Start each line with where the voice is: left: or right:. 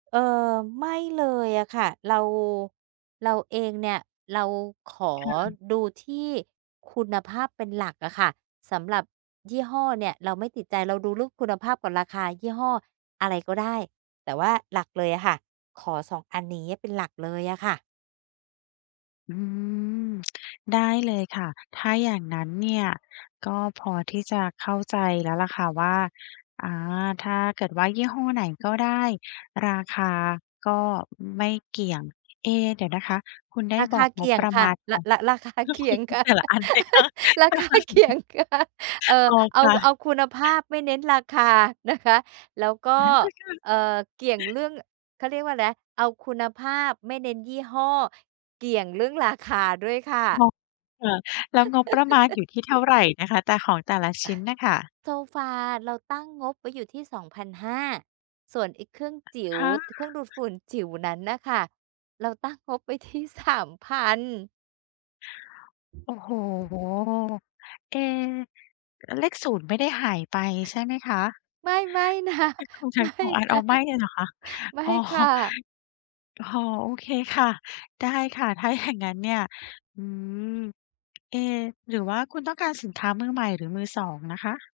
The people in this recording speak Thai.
right: เออ ไม่เลยอะค่ะ เรา เราเองเนี่ย เราขอ
left: ค่ะ
right: ดูที่คุณภาพเป็นหลักอะค่ะ สำหรับยี่ห้อเนี่ยเราไม่ติดใจ เราดูลุกคุณภาพกับราคา ยี่ห้ออะไรก็ได้ แต่ว่าหลักเลยอะค่ะ ขอ 2 อันนี้เป็นหลักเลยอะค่ะ
left: อืม ได้เลยค่ะ ถ้าอย่างนั้นเนี่ย ก็พอที่จะเข้าใจแล้วแหละค่ะว่า อา ถ้าเกิดว่ายี่ห้อไหนก็ได้ ราคาก็ไม่เกี่ยง เอ เดี๋ยวนะคะคุณได้
right: รา
left: บ
right: ค
left: อ
right: า
left: ก
right: เก
left: งบ
right: ี่ย
left: ป
right: ง
left: ระ
right: ค
left: ม
right: ่ะ
left: าณข
right: ร่
left: อ
right: ะ
left: ง
right: ร่ะ
left: ก
right: ราคา
left: ็
right: เคี
left: ค
right: ่ย
left: ือ
right: งค่ะ
left: แต่ละอัน [unintelligible] ใช่
right: ราคาเกี่ยงค่ะ เอ่อ
left: อ๋อ
right: เอ
left: ค
right: า
left: ่
right: เ
left: ะ
right: อาคุณภาพไม่เน้นราคานะคะ แล้วก็
left: เหมือนกันค่ะ
right: เอ่อ เกี่ยงเรื่อง เขาเรียกว่าแนะ เอาคุณภาพไม่เน้นยี่ห้อ เกี่ยงเรื่องราคาด้วยค่ะ
left: ง ค่ะ แล้วงบประมาณอยู่ที่เท่าไรนะคะ แต่ ของแต่ละชิ้นน่ะค่ะ?
right: โซฟาเราตั้งงบไว้อยู่ที่ 2,500 ส่วนไอ้เครื่องจิ๋ว
left: 5
right: ต เครื่องดูดฝุ่นจิ๋วนั้นน่ะค่ะ เราตั้งงบไว้ที่ 3,000
left: โอ้โฮ เอ๊ เลข 0 ไม่ได้หายไปใช่ไหมคะ?
right: ไม่ ๆ นะ
left: เอ๊ะ คุณใช
right: ไ
left: ้
right: ม
left: ข
right: ่
left: องอะ
right: น
left: เรา
right: ะ
left: ไม่เลยเหรอคะ?
right: ไม่
left: อ๋อ
right: ค่ะ
left: อ๋อ โอเคค่ะ ได้ค่ะ ถ้าอย่างงั้นเนี่ย อื้อฮือ เอ๊ หรือว่าคุณต้องการสินค้ามือใหม่หรือมือ 2 นะคะ?